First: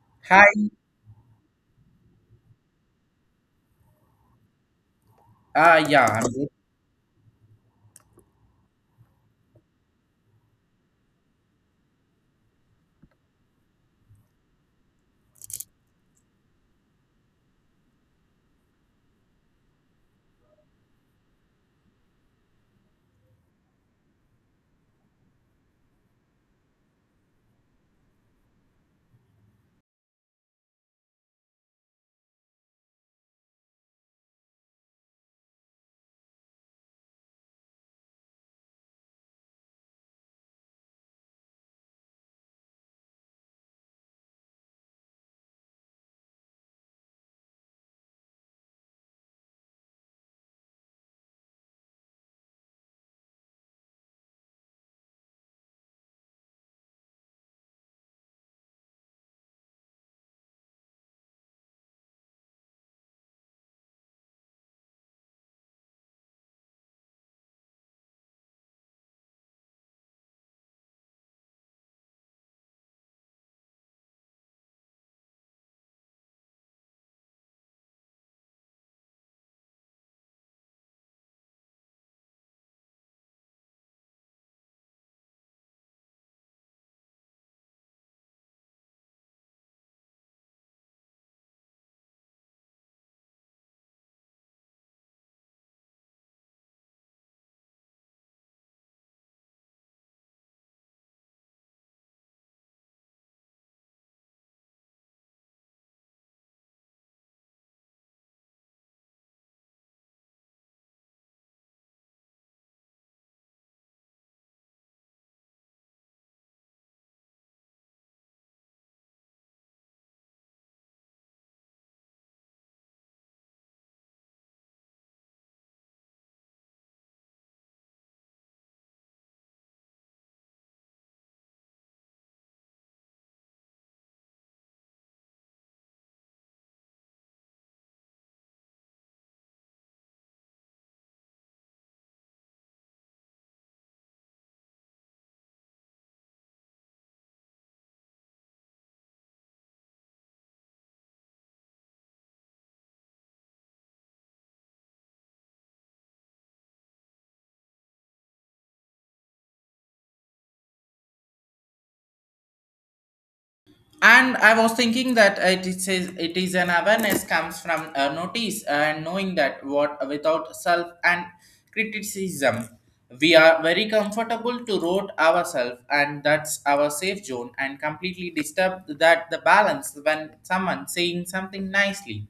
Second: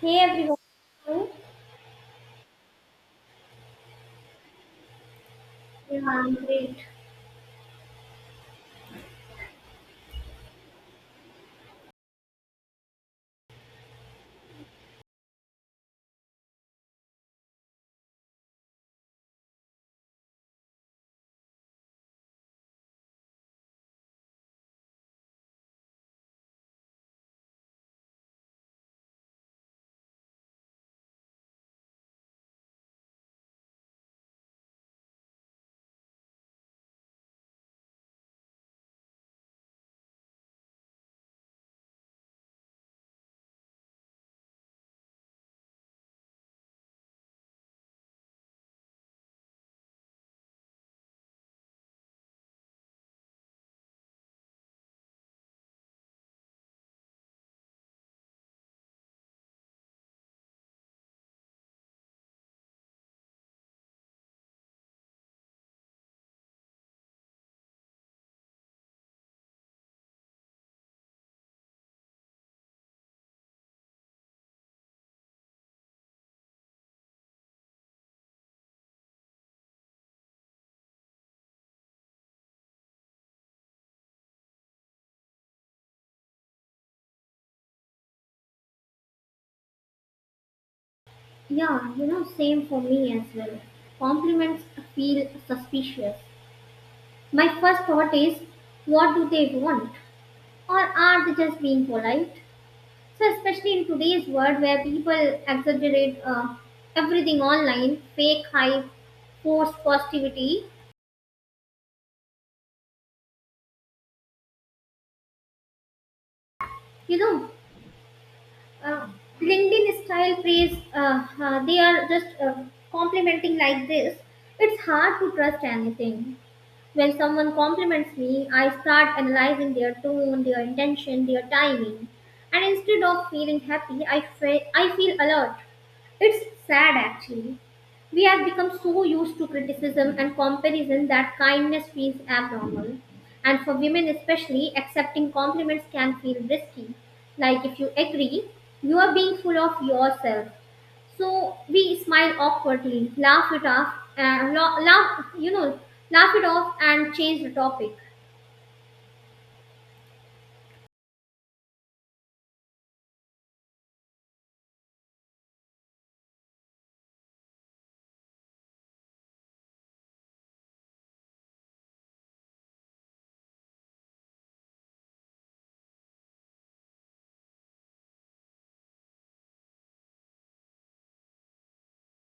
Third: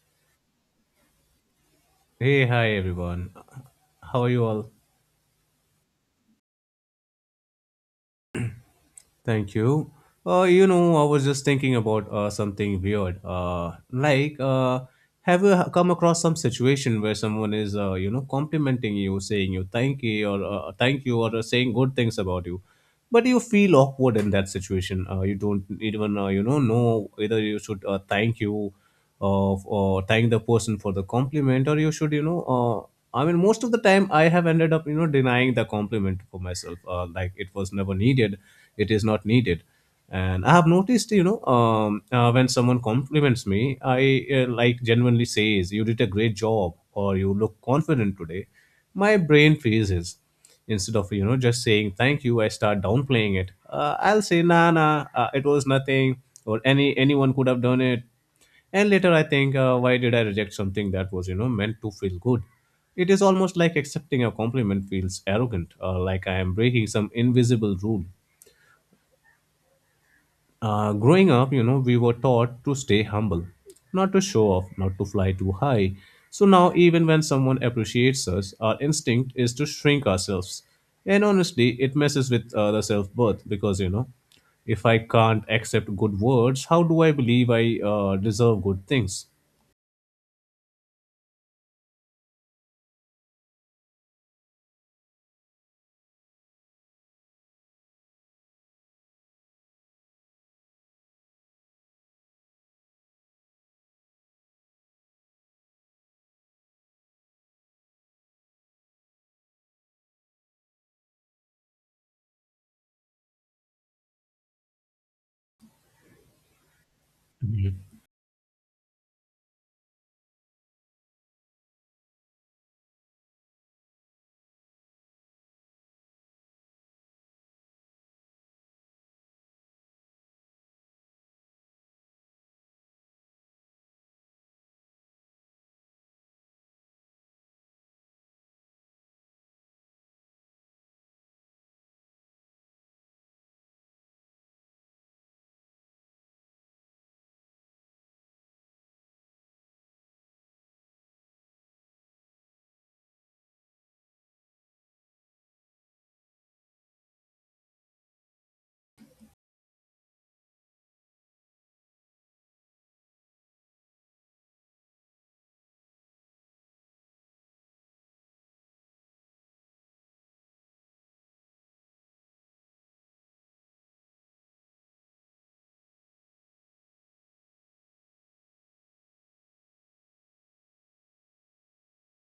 Hey everyone, Hi. how Hey, hi everyone. How are you all? Yeah, Yeah, I'm I'm good. great. Thank you. I was just thinking about something weird. Have you come across some situation where someone is, complimenting you, saying you thank you or saying good things about you, but you feel awkward in that situation. You don't even, know whether you should thank you of or thank the person for the compliment, or you should, I mean, most of the time I have ended up, denying the compliment for myself. Like, it was never needed, it is not needed. And I have noticed, when someone compliments me, I like genuinely says you did a great job or you look confident today, my brain freezes. Instead of, just saying thank you, I start downplaying it. I'll say, "Nah, nah, it was nothing," or anyone could have done it. And later I think, why did I reject something that was, meant to feel good? It is almost like accepting a compliment feels arrogant, like I am breaking some invisible rule. Growing up, we were taught to stay humble, not to show off, not to fly too high. So now, even when someone appreciates us, our instinct is to shrink ourselves. And honestly, it messes with the self worth, because, if I can't accept good words, how do I believe I deserve good things? Yeah, you know, same for me as well. Compliments feel suspicious. My first thought is, what do they want? Or are they just being polite? So, especially in today's world where people exaggerate everything online, fake hype, forced positivity, you know, Mhm. uh, LinkedIn style praise, they are just complimenting like this. It's hard to trust anything. When someone compliments me, I start analyzing their tone, their intention, their timing. And instead of feeling happy, I feel alert. It's sad, actually. We have become so used to criticism and comparison that kindness feels abnormal. And for women especially, accepting compliments can feel risky. Like if you agree, you are being full of yourself. So we smile awkwardly, laugh it off, laugh it off and change the topic. And I was thinking that it is an awareness comes from a notice and knowing that what without self and criticism we are very comfortable to rote ourselves, and that's our safe zone and completely disturb that the balance when someone saying something nicely.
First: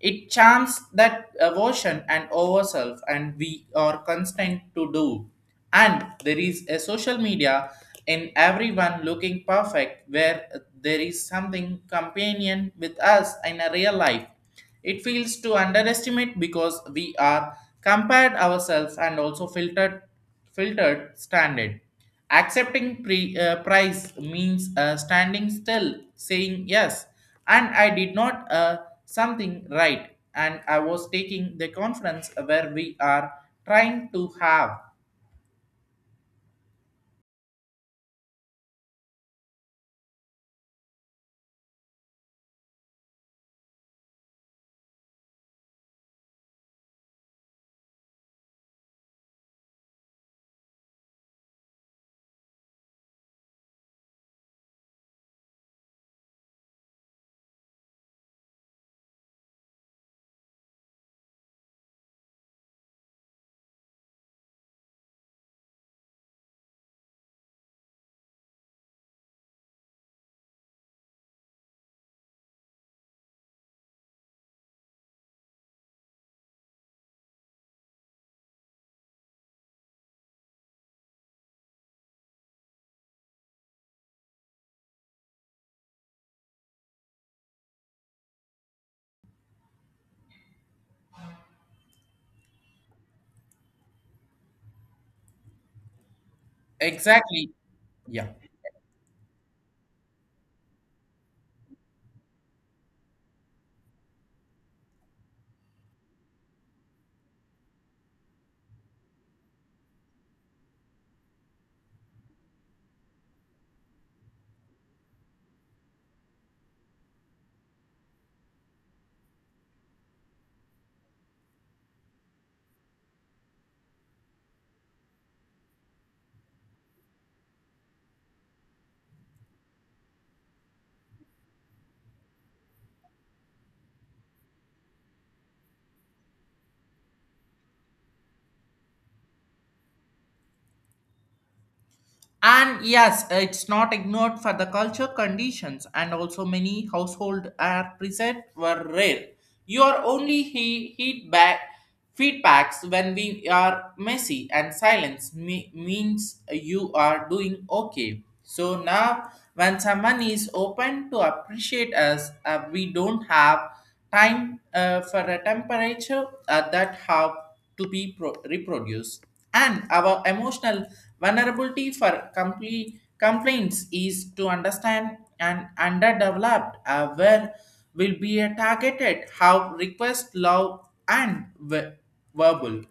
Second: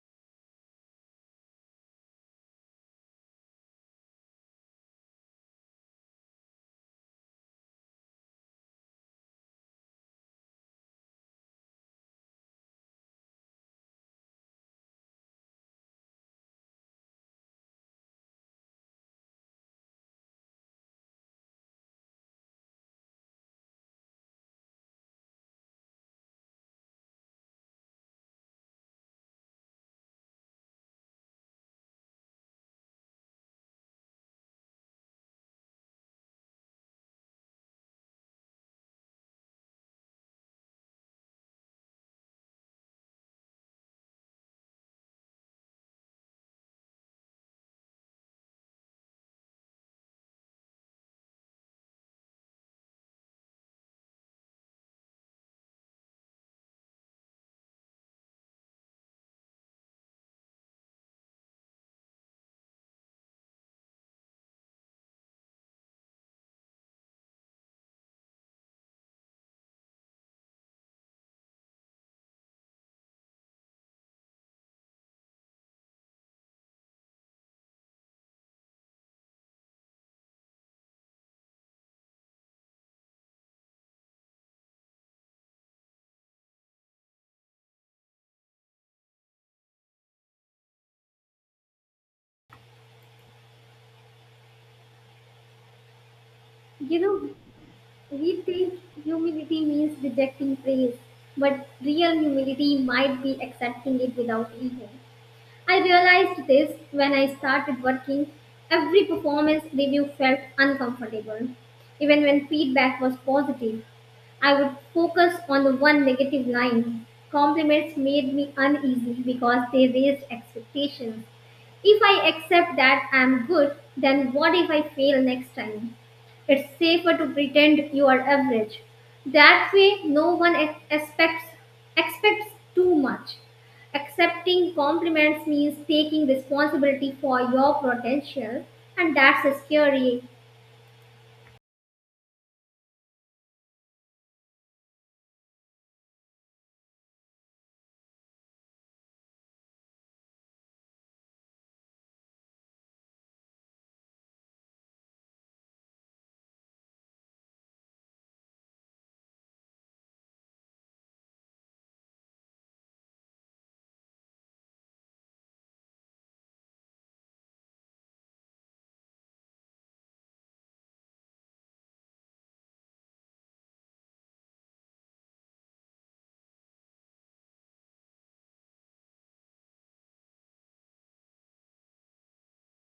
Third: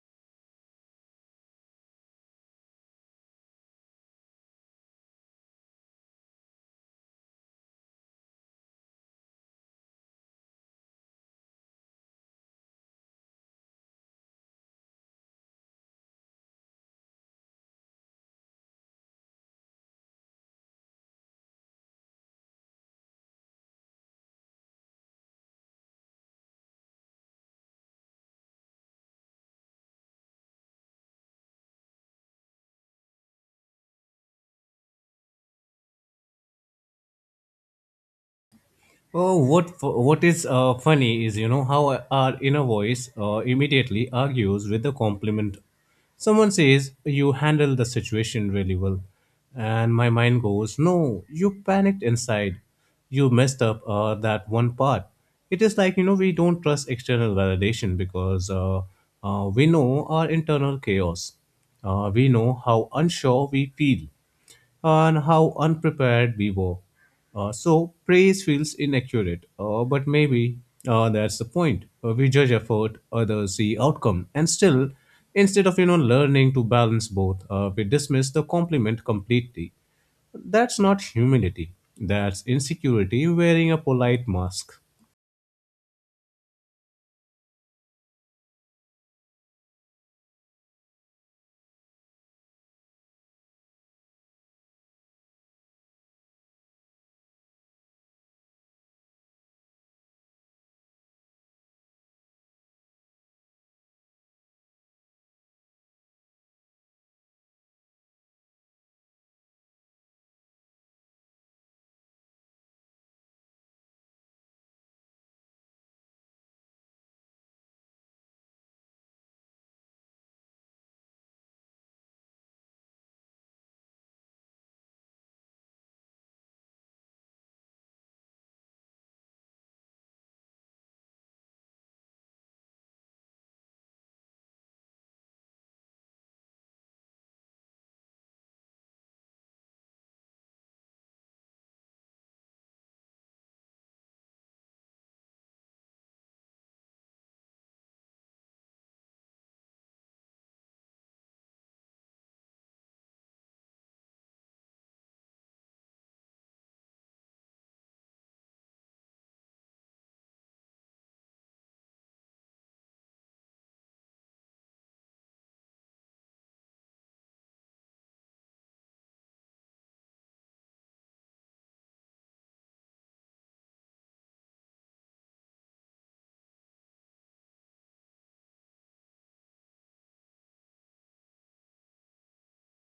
It charms that aversion and ourself, and we are constant to do. And there is a social media in everyone looking perfect, where there is something companion with us in a real life. It feels to underestimate because we are compared ourselves and also filtered standard. Accepting price means standing still, saying yes, and I did not something right, and I was taking the conference where we are trying to have Oh, what is funny is, you know, how our inner voice immediately argues with the compliment. Someone says you handled the situation really well, and my mind goes, "No, you panicked inside. You messed up that one part." It is like, you know, we don't trust external validation because we know our internal chaos. We know how unsure we feel and how unprepared we were. So praise feels inaccurate, but maybe that's the point. We judge effort, others see outcome, and still, instead of, learning to balance both, we dismiss the compliment completely. That's not humility. That's insecurity wearing a polite mask. You know, exactly, yeah. we think humility means rejecting praise, but real humility might be accepting it without ego. I realized this when I started working. Every performance review felt uncomfortable. Even when feedback was positive, I would focus on the one negative line. Compliments made me uneasy because they raised expectations. If I accept that I am good, then what if I fail next time? It's safer to pretend you are average. That way, no one expects too much. Accepting compliments means taking responsibility for your potential, and that's scary. And yes, it's not ignored for the culture conditions, and also many household are present were rare. Your only heat back feedbacks when we are messy and silence means you are doing okay. So now, when someone is open to appreciate us, we don't have time for a temperature that have to be reproduced, and our emotional vulnerability for complete complaints is to understand and underdeveloped where will be a targeted how request love and verbal,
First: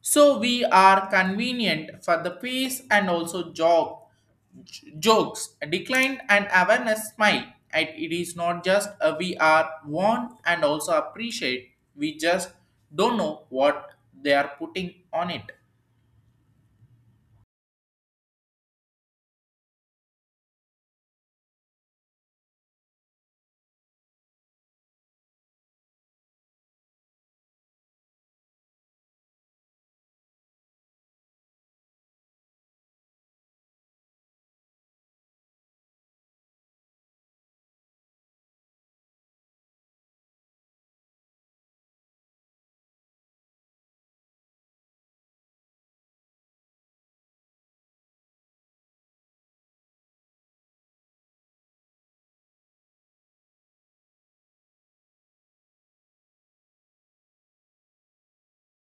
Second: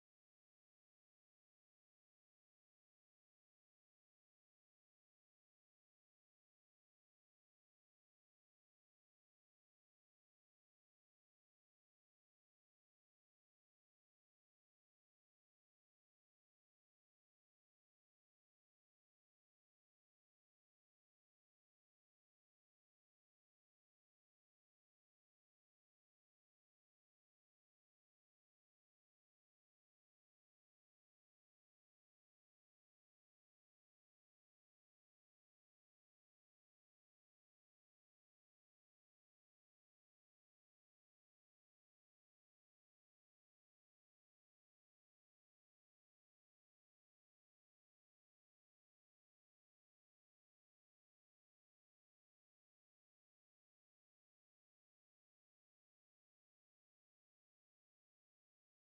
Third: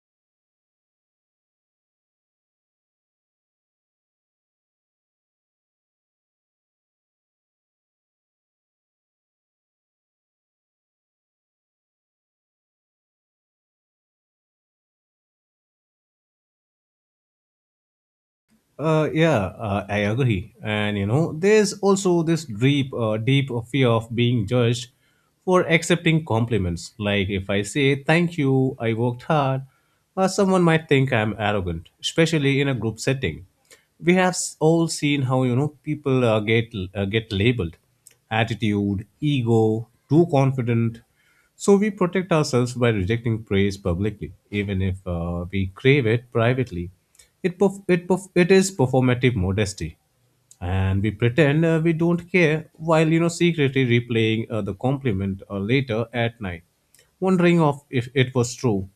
so we are convenient for the peace and also jog, jokes, decline and awareness smile. And it is not just a we are warned and also appreciate. We just don't know what they are putting on it. Yeah, I agree. And, you know, there's also this deep fear of being judged for accepting compliments. Like, if I say thank you, I worked hard, someone might think I'm arrogant. Especially in a group setting, we have all seen how, you know, people get labeled: attitude, ego, too confident. So we protect ourselves by rejecting praise publicly, even if we crave it privately. It is performative modesty, and we pretend we don't care, while, you know, secretly replaying the compliment later at night, wondering of if it was true.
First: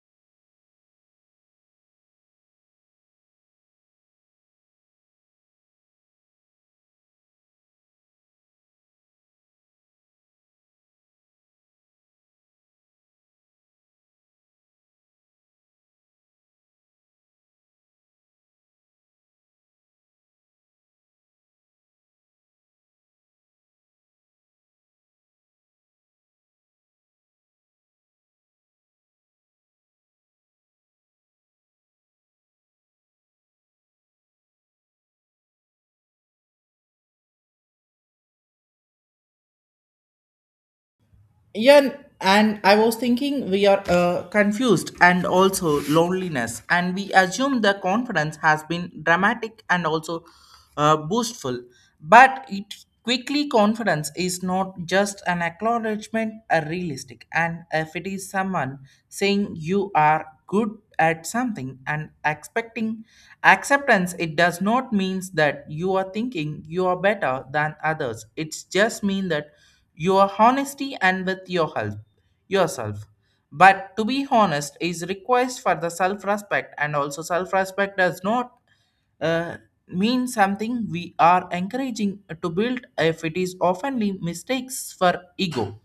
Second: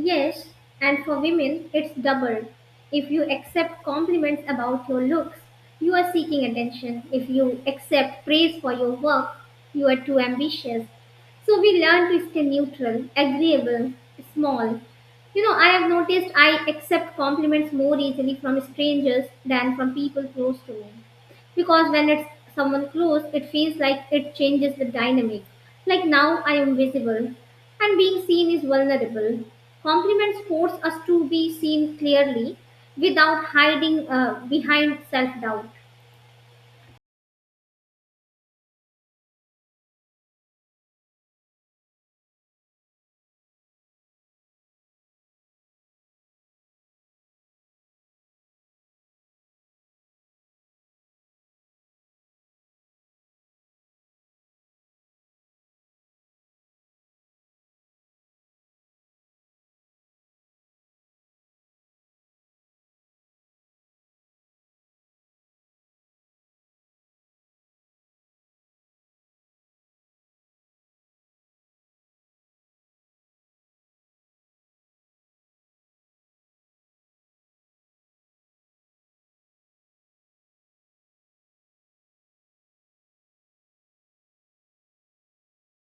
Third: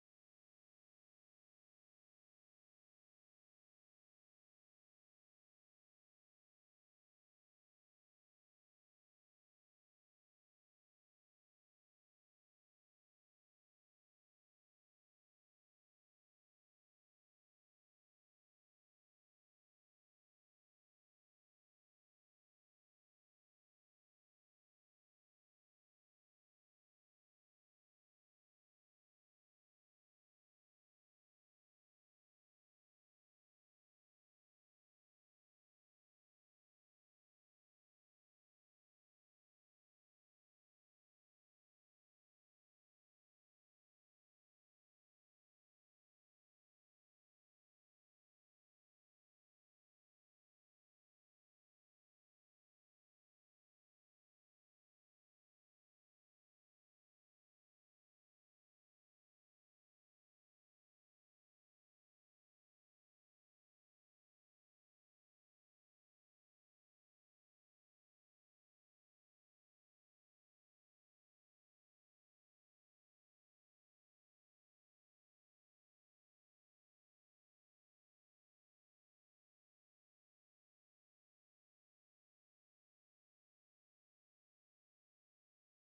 Yes, and for women, it's double. If you accept compliments about your looks, you are seeking attention. If you accept praise for your work, you are too ambitious. So we learn to stay neutral, agreeable, small. You know, I have noticed I accept compliments more easily from strangers than from people close to me, because when it's someone close, it feels like it changes the dynamic. Like now I am visible, and being seen is vulnerable. Compliments force us to be seen clearly without hiding behind self-doubt. Yeah, and I was thinking we are confused and also loneliness, and we assume the conference has been dramatic and also boastful, but it quickly confidence is not just an acknowledgement, a realistic, and if it is someone saying you are good at something and expecting acceptance, it does not means that you are thinking you are better than others. It's just mean that your honesty and with your help yourself, but to be honest is request for the self respect, and also self respect does not uh, mean something we are encouraging to build if it is oftenly mistakes for ego.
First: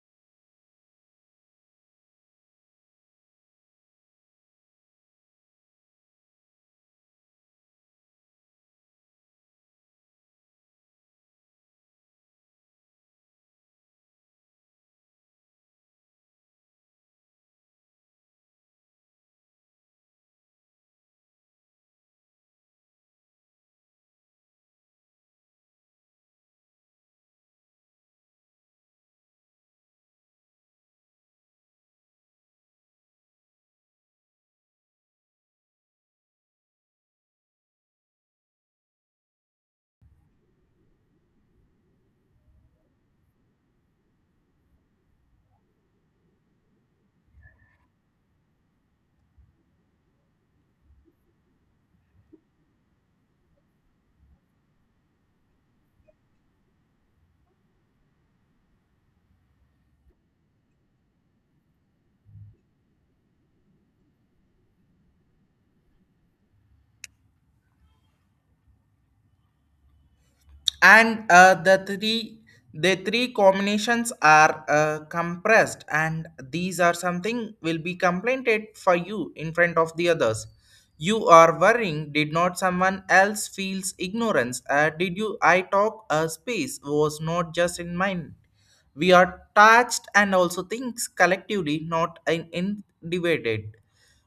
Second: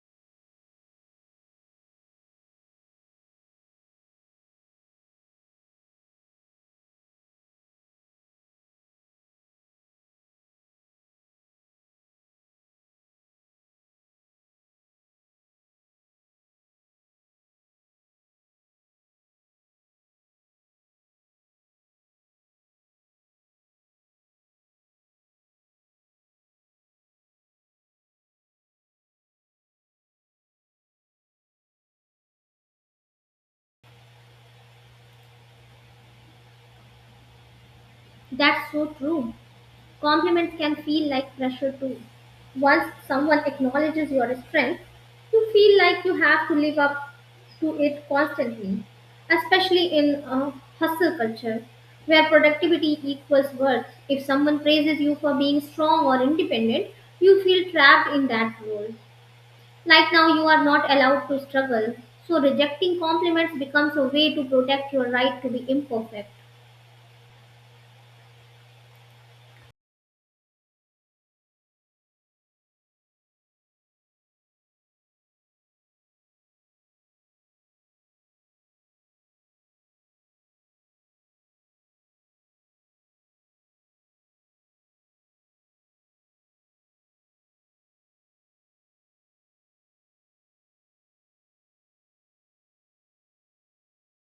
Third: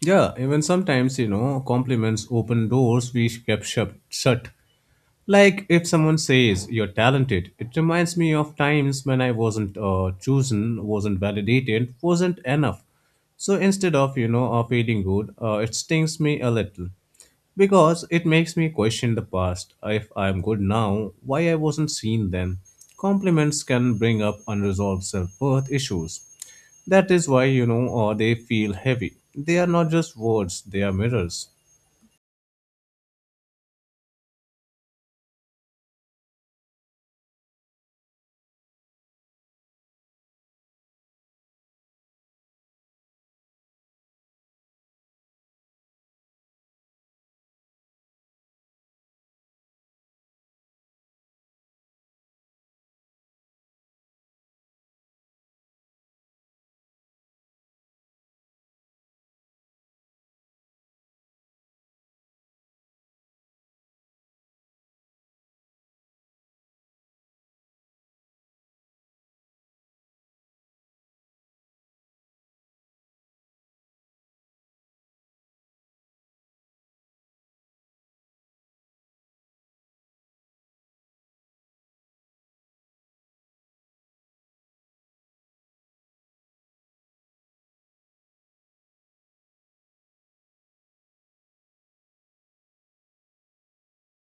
Yeah, even sometimes, you know, compliments open doors we kept shut. Like if someone says you're talented, it reminds me of times when I wasn't chosen, wasn't validated, wasn't enough. So instead of, feeling good, it stings me a little, because it makes me question the past. If I'm good now, why I wasn't seen then? Compliments can bring up unresolved self-worth issues. That is why, they feel heavy. They are not just words; they are mirrors. That's so true. Compliments can feel like pressure too. Once someone acknowledges your strength, you feel like you have to live up to it constantly, especially in a hustle culture where productivity equals worth. If someone praises you for being strong or independent, you feel trapped in that role. Like now, you are not allowed to struggle. So, rejecting compliments becomes a way to protect your right to be imperfect. And the three combinations are compressed, and these are something will be complained for you in front of the others. You are worrying did not someone else feels ignorance, did you I talk a space was not just in mind. We are touched and also thinks collectively not in divided,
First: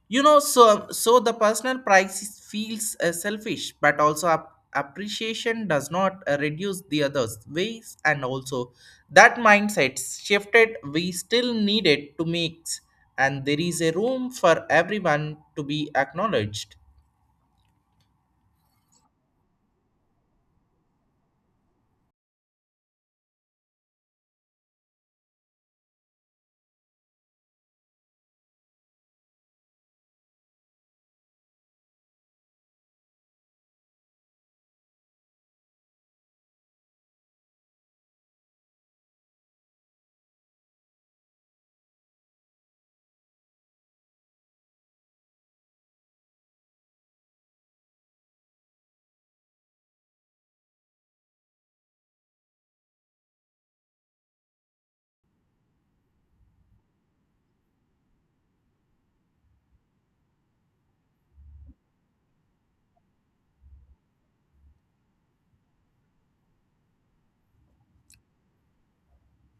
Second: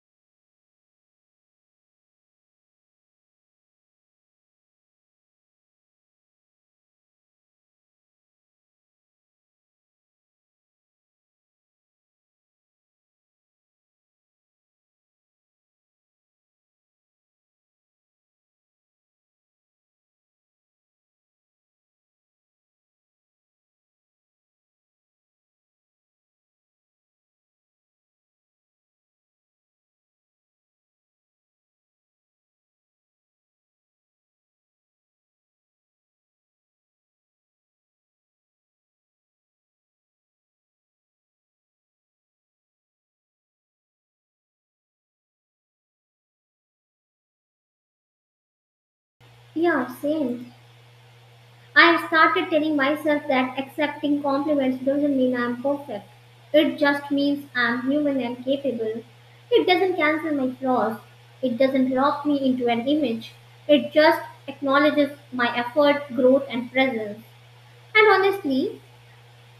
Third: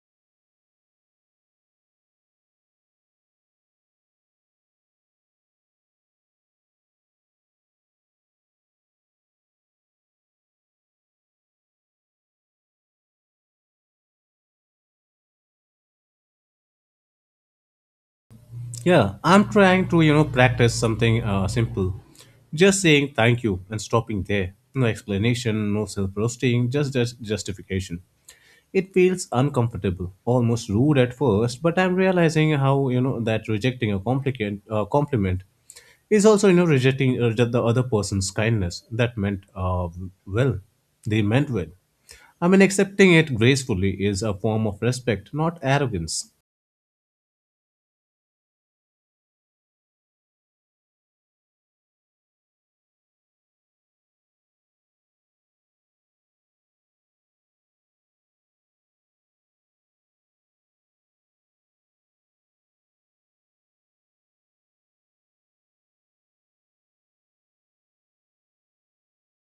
you know. So the personal price feels selfish, but also appreciation does not reduce the others ways, and also that mindset shifted we still need it to mix, and there is a room for everyone to be acknowledged. Yeah, I'm trying to, you know, practice something simple. Just saying thank you and stopping there. No explanation, no self roasting, just justification. It feels uncomfortable, almost rude at first, but I'm realizing how, you know, that rejecting a compliment is also, you know, rejecting the other person's kindness that meant well. They meant well. I mean, accepting it gracefully is a form of respect, not arrogance. Yeah, same. I have started telling myself that accepting compliments doesn't mean I'm perfect. It just means I'm human and capable. It doesn't cancel my flaws. It doesn't lock me into an image. It just acknowledges my effort, growth, and presence. And honestly,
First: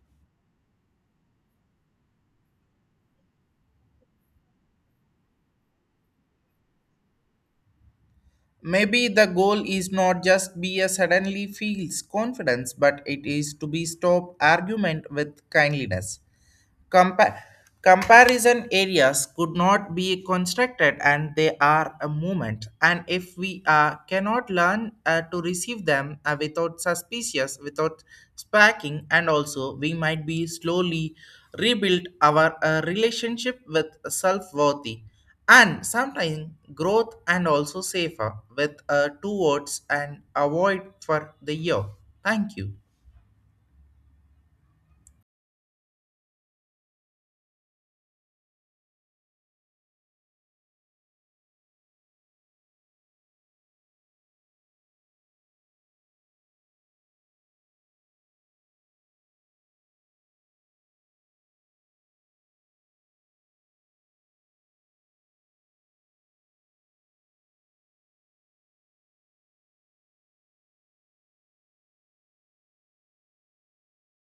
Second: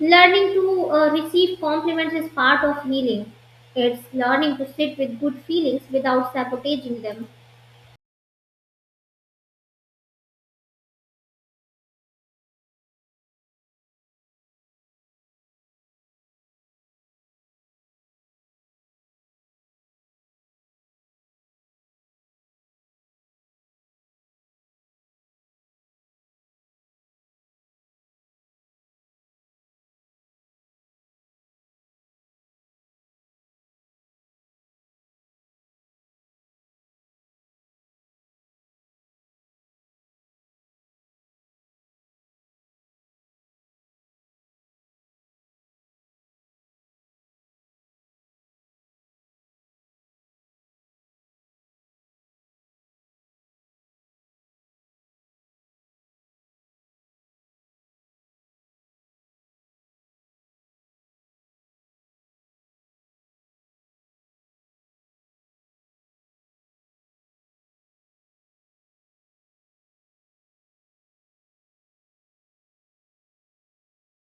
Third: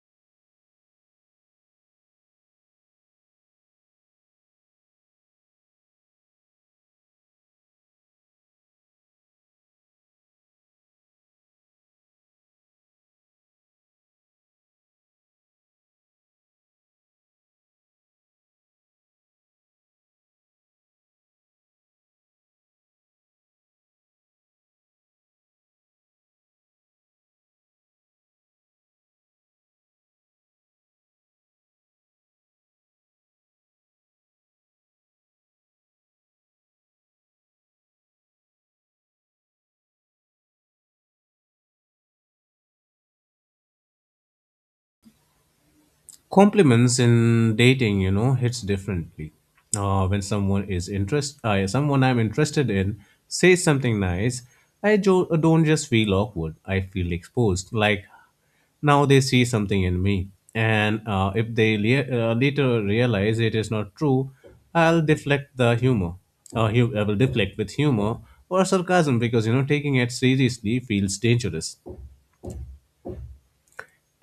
learning to receive compliments is part of healing. It's learning to sit with good feelings without sabotaging them. Maybe the goal is not just be a suddenly feels confidence, but it is to be stop argument with kindliness. Compa- Comparison areas could not be constructed, and they are a movement, and if we cannot learn to receive them without suspicious, without sparking, and also we might be slowly rebuild our relationship with self-worthy. And sometimes growth and also safer with two words, and avoid for the year. Thank you. Compliments in dating, you know, hits differently. When someone is interest Someone I'm interested in says something nice. I don't just feel awkward, I feel exposed. Like, now they see something in me, and if later realize it is not true, i'll deflect the humor I will deflect with humor or sarcasm, because, you know, taking it seriously feels dangerous.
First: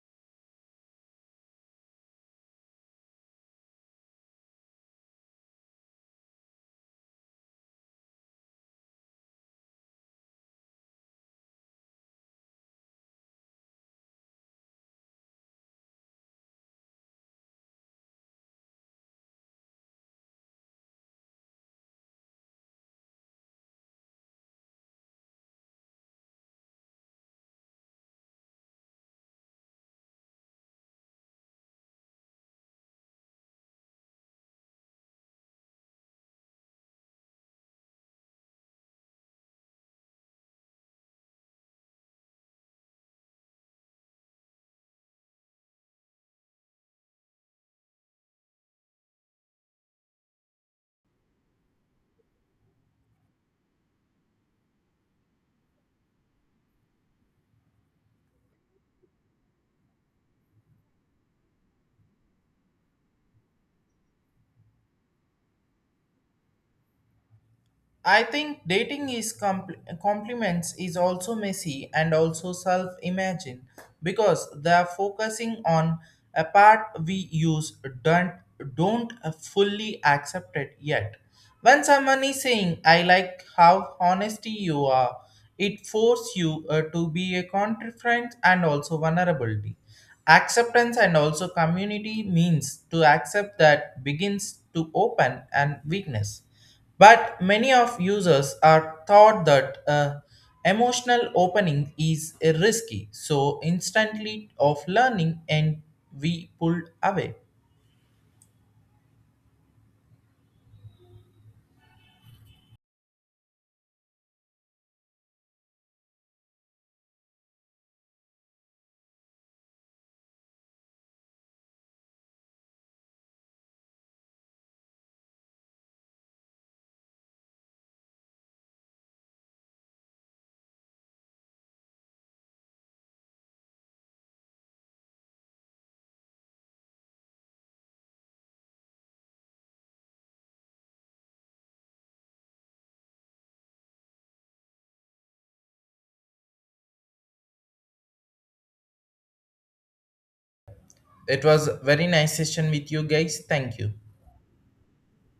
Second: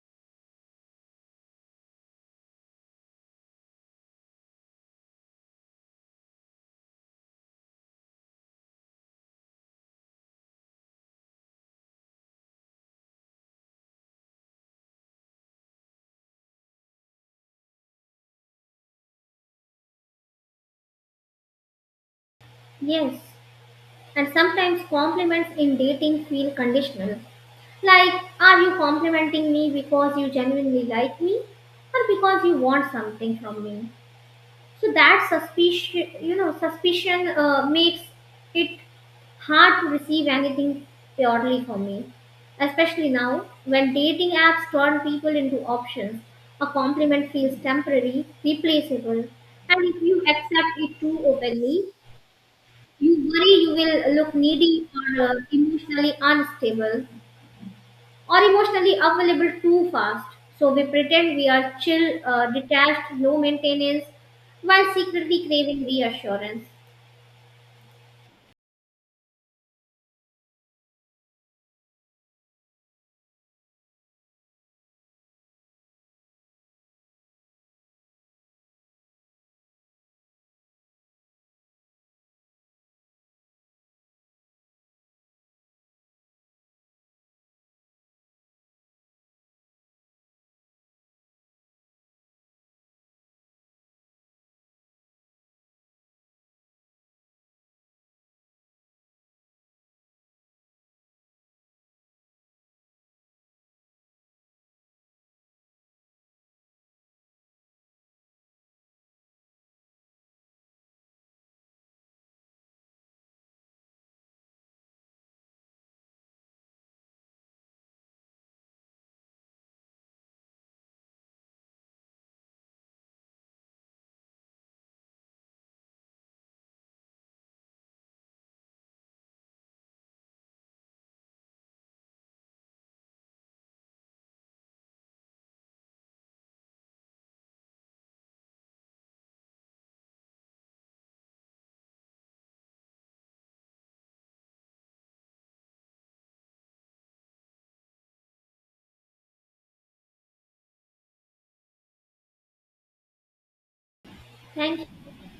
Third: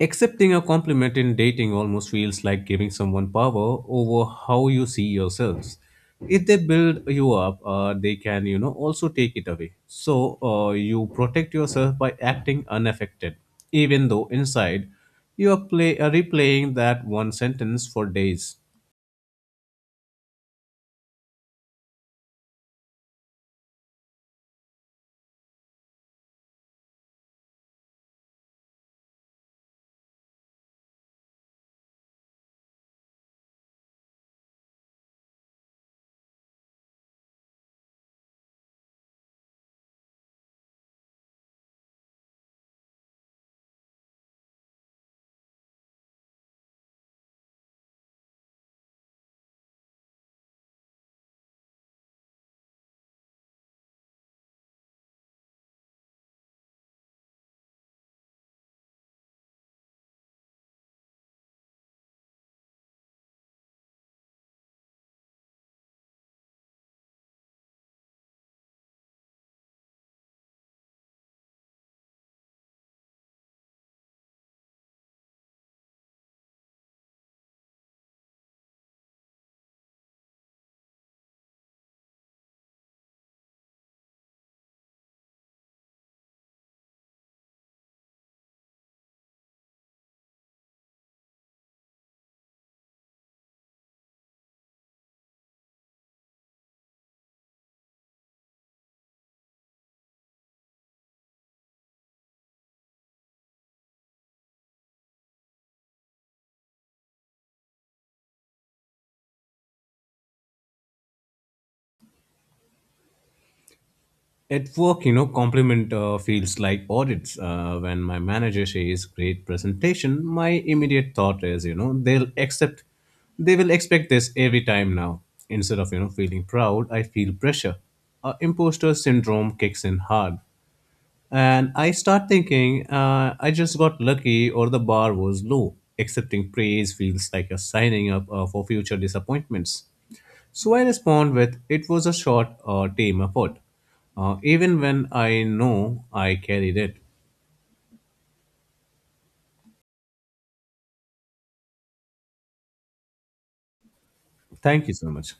Accepting a compliment in dating almost feels like giving someone power over how you see yourselves. If they build you up, they can, you know, also take it away. So you protect yourself by acting unaffected, even though inside you are play replaying that one sentence for days. Yes. And sometimes compliments in dating feel conditional. Like, are you complimenting me because you genuinely like me, or because you want something from me? So that suspicion makes it hard to receive anything purely from me. Especially now, when dating apps turn people into options, a compliment feels temporary, replaceable, and if you accept it too openly, you worry you will look needy, or emotionally unstable, or emotionally available too fast. So we pretend we are chill, detached, low maintenance, while secretly craving reassurance. I think dating is compliments is also messy and also self imagine, because they are focusing on a part we use don't don't fully accept it yet. When someone is saying I like how honesty you are, it forces you to be a confident and also vulnerability. Acceptance and also community means to accept that begins to open and weakness, but many of users are thought that emotional opening is risky, so instantly of learning and we pulled away. At work, you know, compliment feels like audits. When my manager says great presentation, my immediate thought is, you know, they will expect this every time now. Instead of, you know, feeling proud, I feel pressure. Imposter syndrome kicks in hard. And I start thinking, I just got lucky or the bar was low. Accepting praise feels like a signing up for future disappointments. So I respond with, "It was a tame effort," even when I know I carried it. It was a very nice session with you guys. Thank you. Thank Thank you so you. much.